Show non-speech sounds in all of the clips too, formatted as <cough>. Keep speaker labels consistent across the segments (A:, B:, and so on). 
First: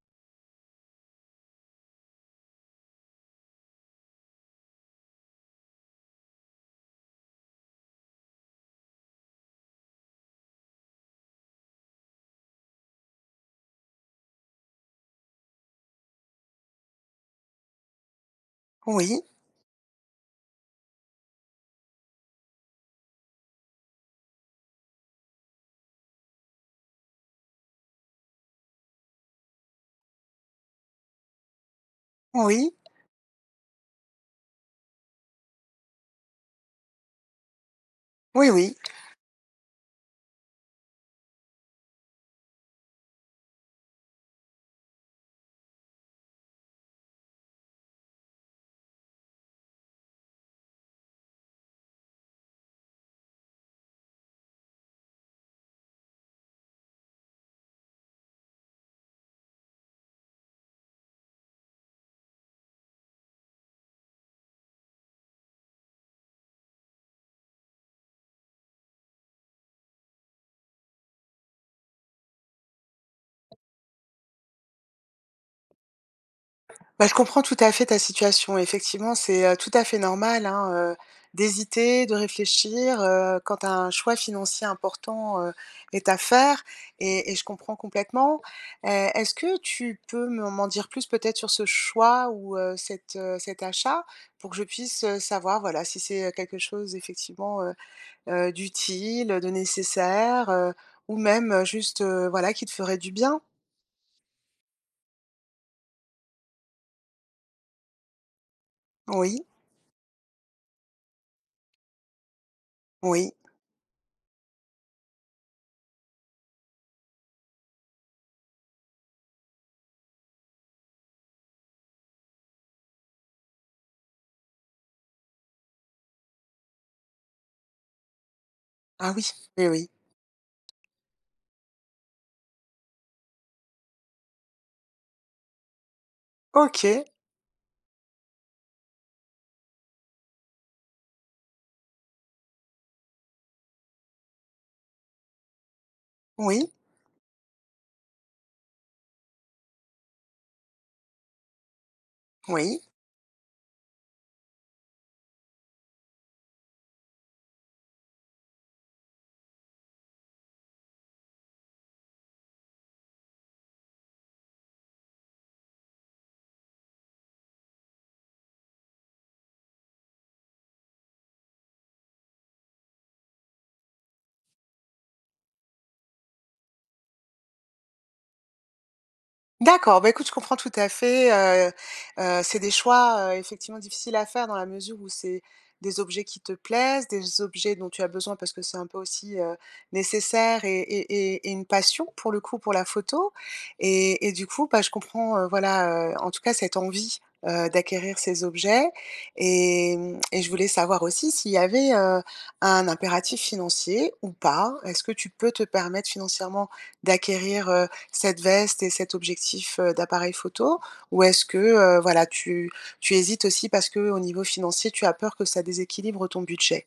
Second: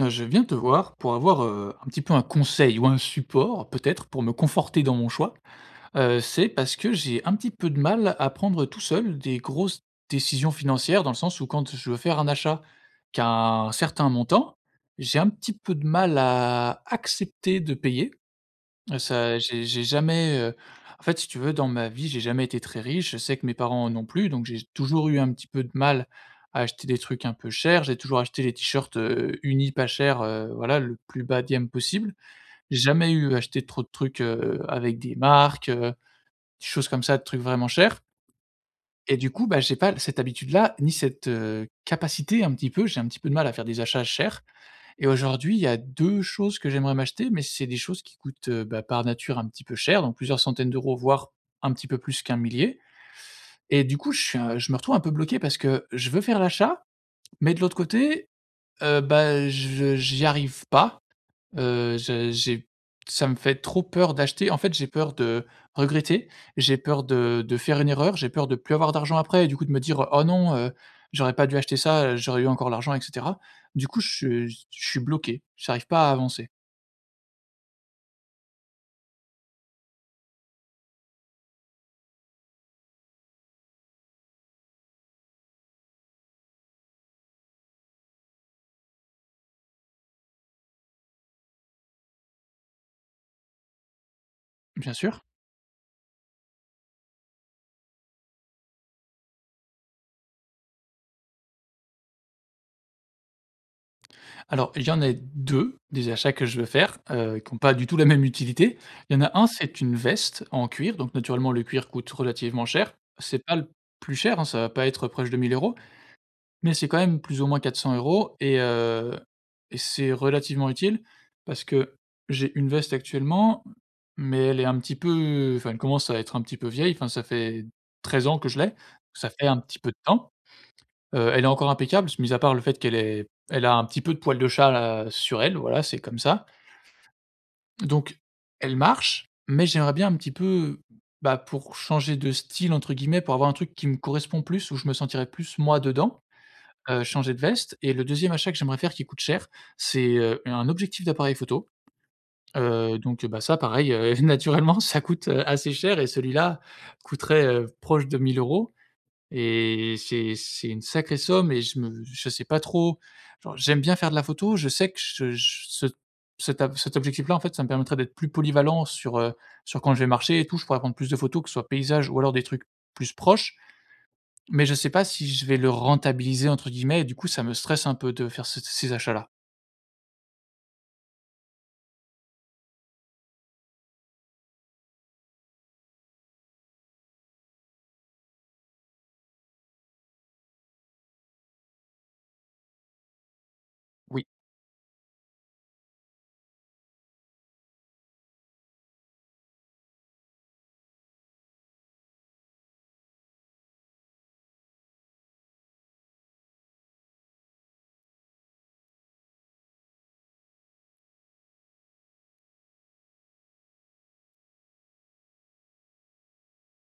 A: Je viens te voir pour avoir, un petit peu un conseil ou un support peut-être pour me conforter dans mon choix. C'est parce que j'ai un petit peu de mal à prendre tout seul des grosses décisions financières, dans le sens où quand je veux faire un achat qu'à un certain montant, j'ai un petit peu de mal à accepter de payer. Heu,
B: Oui,
A: ça j'ai jamais, en fait, si tu veux, dans ma vie, j'ai jamais été très riche. Je sais que mes parents non plus, donc j'ai toujours eu un petit peu de mal à acheter des trucs un peu chers. J'ai toujours acheté les t-shirts, unis pas chers, voilà, le plus bas de gamme possible.
B: oui,
A: J'ai jamais eu acheté trop de trucs, avec des marques, des choses comme ça, de trucs vraiment chers.
B: oui, oui.
A: Et du coup, bah, j'ai pas cette habitude-là, ni cette, capacité un petit peu j'ai un petit peu de mal à faire des achats chers. Et aujourd'hui, il y a 2 choses que j'aimerais m'acheter, mais c'est des choses qui coûtent, bah, par nature un petit peu cher, donc plusieurs centaines d'euros, voire un petit peu plus qu'un millier. Et du coup, je me retrouve un peu bloqué parce que je veux faire l'achat, mais de l'autre côté, bah, je j'y arrive pas. Je j'ai ça me fait trop peur d'acheter. En fait, j'ai peur de regretter, j'ai peur de faire une erreur, j'ai peur de plus avoir d'argent après et du coup de me dire: «Oh non, j'aurais pas dû acheter ça, j'aurais eu encore l'argent» et cetera. Du coup, je suis bloqué, j'arrive pas à avancer,
B: Bah, je comprends tout à fait ta situation. Effectivement, c'est, tout à fait normal, hein, d'hésiter, de réfléchir, quand un choix financier important, est à faire et je comprends complètement. Heu, Est-ce que tu peux me m'en dire plus peut-être sur ce choix ou cet, cet achat? Pour que je
A: bien
B: puisse,
A: sûr.
B: savoir, voilà, si c'est, quelque chose effectivement, d'utile, de nécessaire, ou même, juste, voilà, qui te ferait du bien?
A: Alors, il y en a 2 des achats que je veux faire, qui ont pas du tout la même utilité. Il y en a
B: Oui,
A: un, c'est une veste en cuir, donc naturellement le cuir coûte relativement cher.
B: oui.
A: C'est pas le plus cher, hein, ça va pas être proche de 1000 euros. Mais c'est quand même plus ou moins 400 € et c'est relativement utile parce que j'ai une veste actuellement, mais elle est un petit peu enfin, elle commence à être un petit peu vieille, enfin, ça fait 13 ans que je l'ai,
B: Ah oui,
A: ça fait un
B: oui,
A: petit
B: oui.
A: peu de temps. Elle est encore impeccable, mis à part le fait qu' elle a un petit peu de poil de chat, sur elle, voilà, c'est comme ça.
B: OK,
A: Donc elle marche, mais j'aimerais bien un petit peu, bah, pour «changer de style» entre guillemets, pour avoir un truc qui me correspond plus, où je me sentirais plus moi dedans.
B: oui,
A: Changer de veste et le deuxième achat que j'aimerais faire qui coûte cher, c'est, un objectif d'appareil photo.
B: oui.
A: Donc, bah, ça pareil, <laughs> naturellement ça coûte, assez cher et celui-là coûterait, proche de 1000 euros. Et c'est une sacrée somme et je sais pas trop genre j'aime bien faire de la photo, je sais que je ce cet ab cet objectif-là, en fait, ça me permettrait d'être plus polyvalent sur quand je vais marcher et tout. Je pourrais prendre plus de photos, que ce soit paysage ou alors des trucs plus proches. Mais je sais pas si je vais le «rentabiliser» entre guillemets et du coup ça me stresse un peu de faire ce ces achats-là.
B: D'accord, bah, écoute, je comprends tout à fait, c'est des choix, effectivement difficiles à faire dans la mesure où c'est des objets qui te plaisent, des objets dont tu as besoin parce que c'est un peu aussi, nécessaire et une passion pour le coup, pour la photo
A: Oui.
B: et du coup, bah, je comprends, voilà, en tout cas cette envie, d'acquérir ces objets et mmh et je voulais savoir aussi s'il y avait, un impératif financier ou pas? Est-ce que tu peux te permettre financièrement d'acquérir, cette veste et cet objectif, d'appareil photo? Ou est-ce que, voilà, tu hésites aussi parce que au niveau financier, tu as peur que ça déséquilibre ton budget?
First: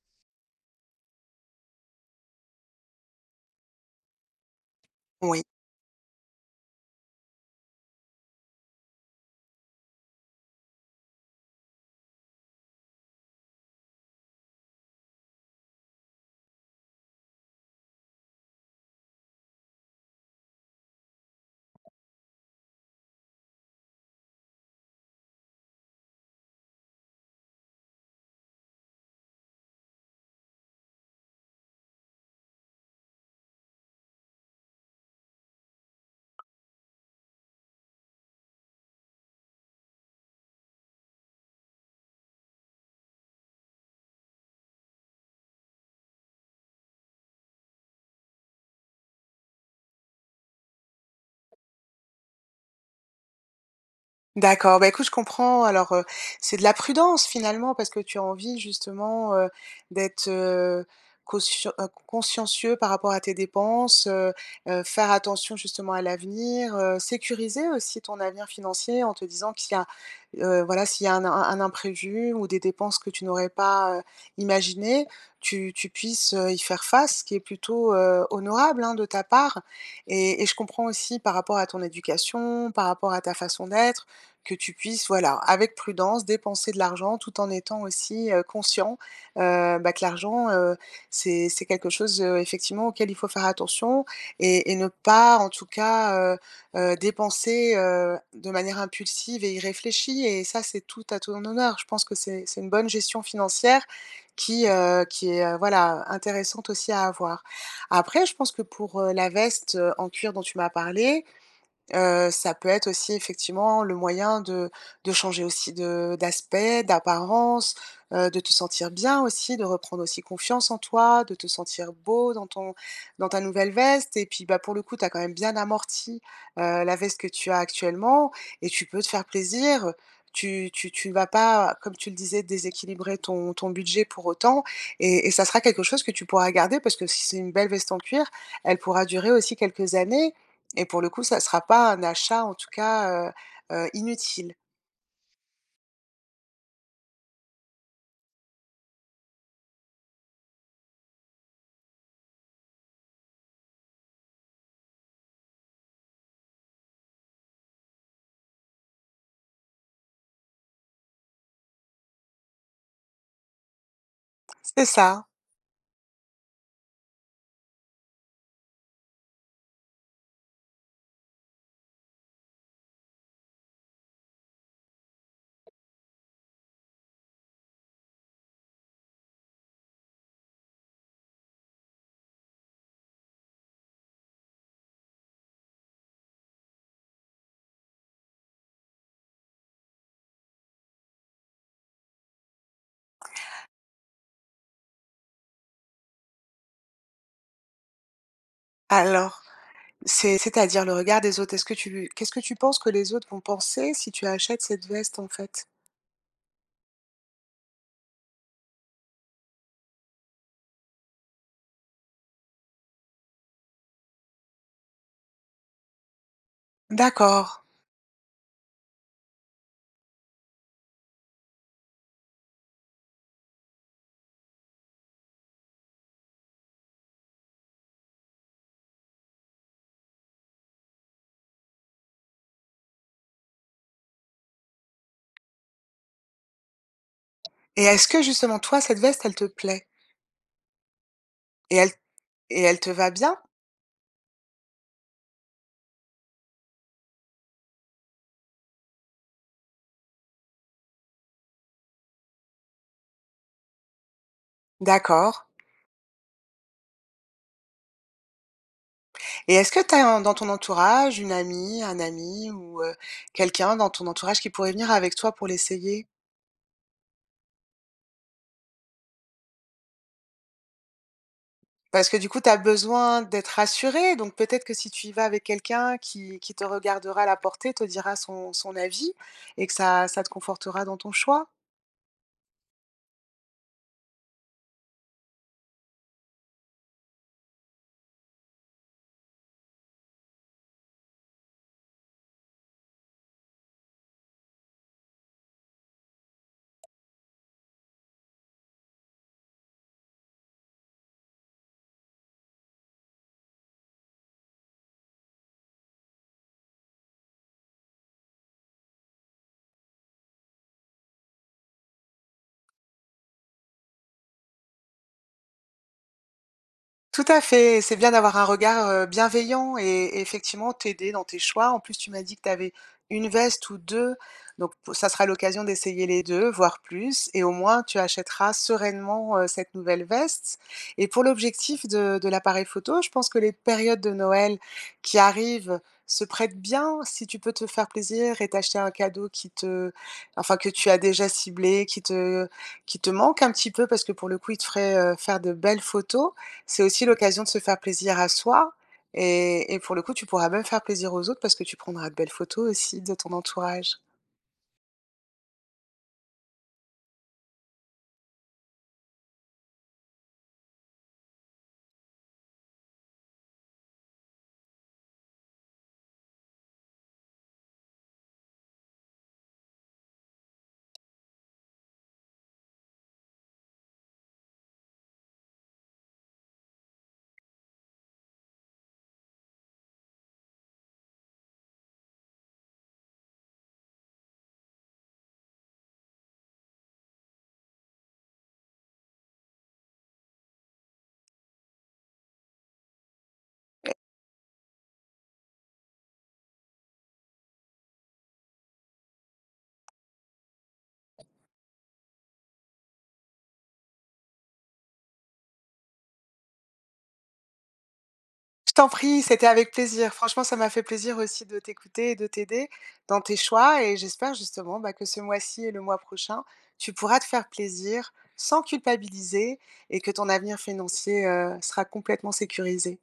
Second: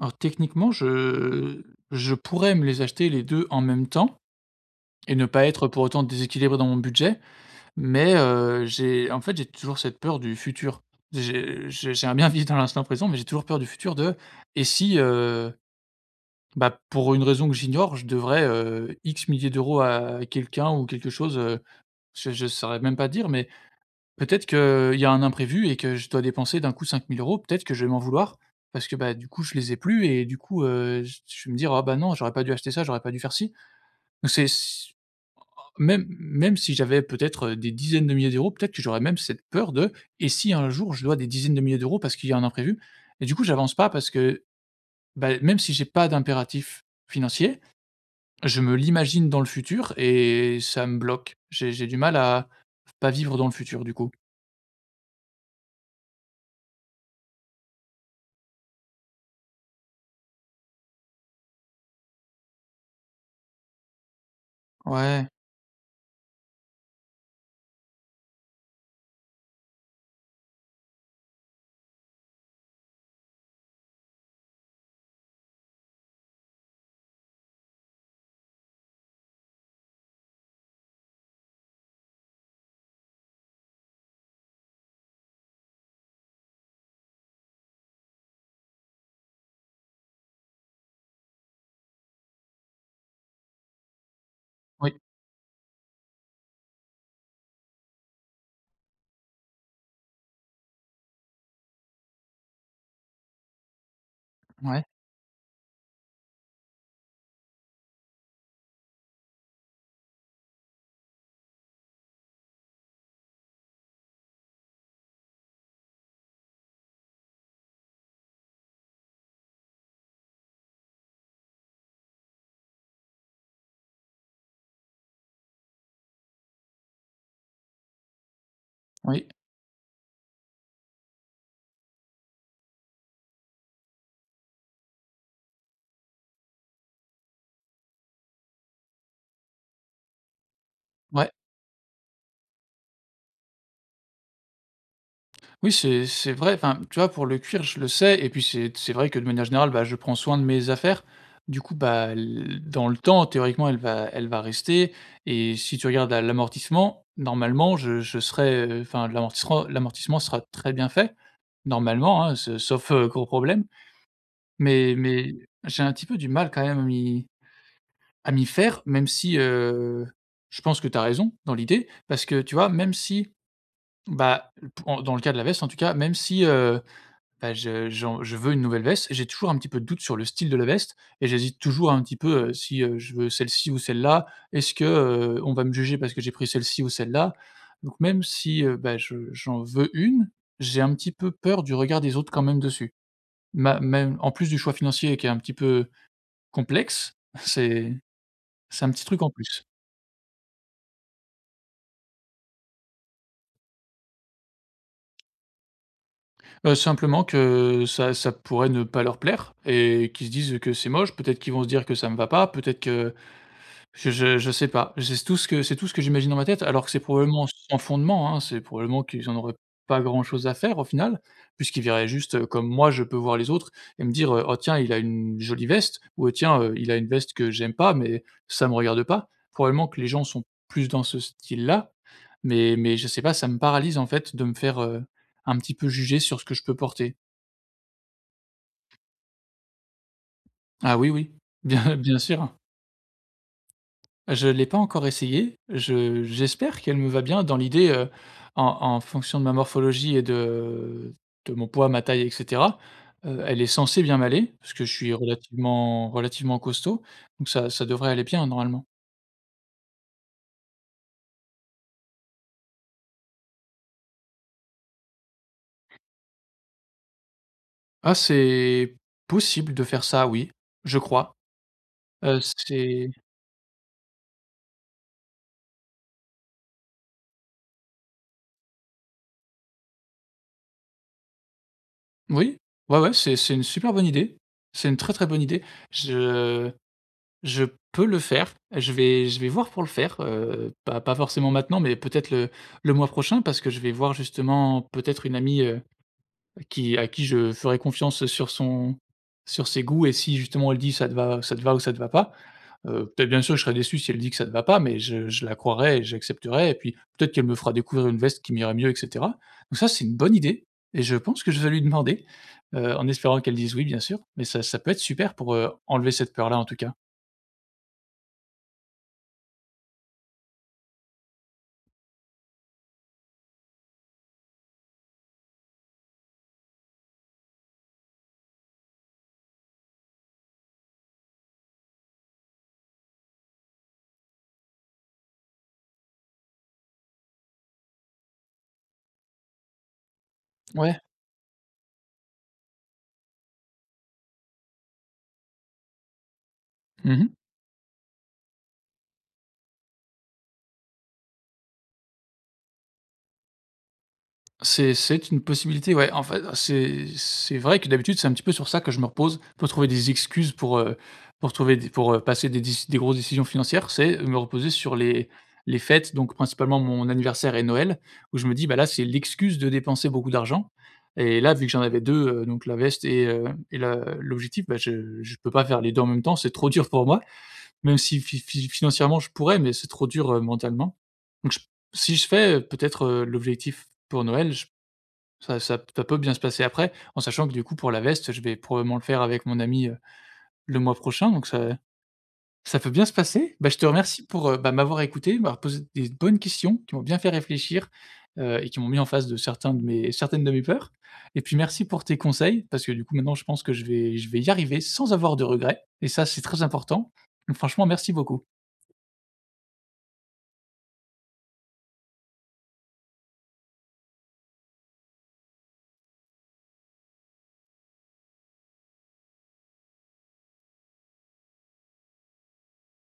A: Alors techniquement, je pourrais me les acheter les 2 en même temps et ne
B: Oui.
A: pas être pour autant déséquilibré dans mon budget, mais j'ai en fait, j'ai toujours cette peur du futur. J'aimerais bien vivre dans l'instant présent, mais j'ai toujours peur du futur de: «Et si, bah, pour une raison que j'ignore, je devrais, X milliers d'euros à quelqu'un ou quelque chose, je saurais même pas dire, mais peut-être qu'il y a un imprévu et que je dois dépenser d'un coup 5000 euros. Peut-être que je vais m'en vouloir parce que, bah, du coup, je les ai plus et du coup, j je vais me dire: «Ah bah non, j'aurais pas dû acheter ça, j'aurais pas dû faire ci». Donc c'est s même même si j'avais peut-être, des dizaines de milliers d'euros, peut-être que j'aurais même cette peur de: «Et si un jour je dois des dizaines de milliers d'euros parce qu'il y a un imprévu?» Et du coup, j'avance pas parce que, bah, même si j'ai pas d'impératif financier, je me l'imagine dans le futur et ça me bloque. J'ai du mal à pas vivre dans le futur, du coup.
B: D'accord, bah, écoute, je comprends. Alors, c'est de la prudence finalement parce que tu as envie justement, d'être, caution consciencieux par rapport à tes dépenses, faire
A: Ouais,
B: attention justement à l'avenir, sécuriser aussi ton avenir financier en te disant qu'il y a, voilà, s'il y a un imprévu ou des dépenses que tu n'aurais pas, imaginées, tu puisses, y faire face, ce qui est plutôt, honorable, hein, de ta part et je comprends aussi par rapport à ton éducation, par rapport à ta façon d'être que tu puisses, voilà, avec prudence, dépenser de l'argent tout en étant aussi, conscient, bah, que l'argent, c'est quelque chose, effectivement auquel il faut faire attention et ne
A: oui,
B: pas en tout cas, dépenser, de manière impulsive et irréfléchie et ça, c'est tout à ton honneur. Je pense que c'est une bonne gestion financière
A: ouais,
B: qui est, voilà, intéressante aussi à avoir. Après je pense que pour, la veste, en cuir dont tu m'as parlé, ça peut être aussi effectivement le moyen de changer aussi de d'aspect, d'apparence, de te sentir bien aussi, de reprendre aussi confiance en toi, de te sentir beau dans ton dans ta nouvelle veste et puis, bah, pour le coup, tu as quand même bien amorti, la veste que tu as actuellement et tu peux te faire
A: oui,
B: plaisir. Tu ne vas pas, comme tu le disais, déséquilibrer ton budget pour autant et ça sera quelque chose que tu pourras garder parce que si c'est une belle veste en cuir, elle pourra durer aussi quelques années et pour le coup,
A: ouais.
B: ça sera pas un achat, en tout cas, inutile.
A: Oui, c'est vrai, enfin, tu vois, pour le cuir, je le sais et puis c'est vrai que de manière générale, bah, je prends soin de mes affaires. Du coup, bah, l dans le temps, théoriquement, elle va rester et si tu regardes à l'amortissement, normalement, je serai enfin, l'amortissement sera très bien fait, normalement, hein, s sauf, gros problème.
B: C'est
A: Mais
B: ça.
A: mais j'ai un petit peu du mal quand même à m'y à m'y faire, même si, je pense que tu as raison dans l'idée, parce que tu vois, même si, bah, pou en dans le cas de la veste en tout cas, même si, bah, je veux une nouvelle veste, j'ai toujours un petit peu de doute sur le style de la veste et j'hésite toujours un petit peu, si, je veux celle-ci ou celle-là. Est-ce que, on va me juger parce que j'ai pris celle-ci ou celle-là? Donc même si, bah, je j'en veux une, j'ai un petit peu peur du regard des autres quand même dessus. Ma Même en plus du choix financier qui est un petit peu complexe, <laughs> c'est c'est un petit truc en
B: Alors,
A: plus.
B: c'est c'est-à-dire le regard des autres? Est-ce que tu qu'est-ce que tu penses que les autres vont penser si tu achètes cette veste, en fait?
A: Simplement que ça pourrait ne pas leur plaire et qu'ils se disent que c'est moche. Peut-être qu'ils vont se dire que ça me va pas, peut-être que je sais pas. C'est tout ce que c'est tout ce que j'imagine dans ma tête, alors que c'est probablement
B: D'accord
A: sans fondement, hein. C'est probablement qu'ils en auraient pas grand-chose à faire au final, puisqu'ils verraient juste, comme moi je peux voir les autres et me dire, «Oh tiens, il a une jolie veste» ou, «Tiens, il a une veste que j'aime pas, mais ça me regarde pas». Probablement que les gens sont plus dans ce style-là, mais je sais pas, ça me paralyse en fait de me faire, un petit peu juger sur ce que je peux porter.
B: et est-ce que justement, toi, cette veste, elle te plaît?
A: Ah oui, oui, <laughs>
B: Et elle
A: bien sûr.
B: et elle te va bien?
A: Je l'ai pas encore essayée. Je J'espère qu'elle me va bien. Dans l'idée, en en fonction de ma morphologie et de mon poids, ma taille et cetera, elle est censée bien m'aller, parce que je suis
B: D'accord
A: relativement costaud, donc ça devrait aller bien normalement.
B: et est-ce que tu as dans ton entourage, une amie, un ami ou quelqu'un dans ton entourage qui pourrait venir avec toi pour l'essayer?
A: Ah, c'est possible de faire ça, oui, je crois.
B: Parce que du coup, tu as
A: C'est
B: besoin d'être rassuré, donc peut-être que si tu y vas avec quelqu'un qui te regardera la portée, te dira son avis et que ça ça te confortera dans ton choix?
A: oui, ouais, ouais, c'est une super bonne idée. C'est une très, très bonne idée. Je Je peux le faire. Je vais voir pour le faire, pas forcément maintenant, mais peut-être le mois prochain parce que je vais voir justement peut-être une amie, qui à qui je ferai confiance sur son sur ses goûts et si justement elle dit: Ça te va ou ça te va pas», peut-être bien sûr je serai déçu si elle dit que ça te va pas, mais je la croirai et j'accepterai et puis peut-être qu'elle me fera découvrir une veste qui m'irait mieux et cetera. Donc ça, c'est une bonne idée et je pense que je vais lui demander, en espérant qu'elle dise oui, bien sûr, mais ça peut être super pour, enlever cette peur-là, en tout cas.
B: Tout à fait c'est bien d'avoir un regard, bienveillant et effectivement t'aider dans tes choix. En plus, tu m'as dit que tu avais une veste ou 2, donc p ça sera l'occasion d'essayer les 2, voire plus et au moins tu achèteras sereinement, cette nouvelle veste et pour l'objectif de l'appareil photo, je pense que les périodes de Noël qui arrivent se prêtent bien. Si tu peux te faire plaisir et t'acheter un cadeau qui te enfin que
A: Ouais.
B: tu as
A: Ouais.
B: déjà ciblé, qui te manque un petit peu parce que pour le coup, il te ferait, faire de belles photos c'est aussi
A: Mmh.
B: l'occasion de se faire plaisir à soi et pour le coup, tu pourras même faire plaisir aux autres parce que tu prendras de belles photos aussi de ton entourage.
A: C'est une possibilité, ouais. En fait, c'est vrai que d'habitude, c'est un petit peu sur ça que je me repose pour trouver des excuses pour trouver des pour, passer des déci des grosses décisions financières. C'est me reposer sur les fêtes, donc principalement mon anniversaire et Noël, où je me dis: «Bah, là, c'est l'excuse de dépenser beaucoup d'argent». Et là, vu que j'en avais 2 donc la veste et la l'objectif, bah, je peux pas faire les 2 en même temps, c'est trop dur pour moi, même si fi fi financièrement, je pourrais, mais c'est trop dur, mentalement. Donc je si je fais, peut-être, l'objectif pour Noël, je ça peut bien se passer après, en sachant que du coup pour la veste, je vais probablement le faire avec mon ami, le mois prochain, donc ça peut bien se passer. Bah, je te remercie pour, bah, m'avoir écouté, m'avoir posé des bonnes questions qui m'ont bien fait réfléchir, et qui m'ont mis en face de certains de mes certaines de mes peurs. Et puis merci pour tes conseils, parce que du coup maintenant je pense que je vais y arriver sans avoir de regrets et ça c'est très important. Donc franchement merci beaucoup.
B: Je t'en prie, c'était avec plaisir. Franchement, ça m'a fait plaisir aussi de t'écouter et de t'aider dans tes choix et j'espère justement, bah, que ce mois-ci et le mois prochain, tu pourras te faire plaisir sans culpabiliser et que ton avenir financier, sera complètement sécurisé.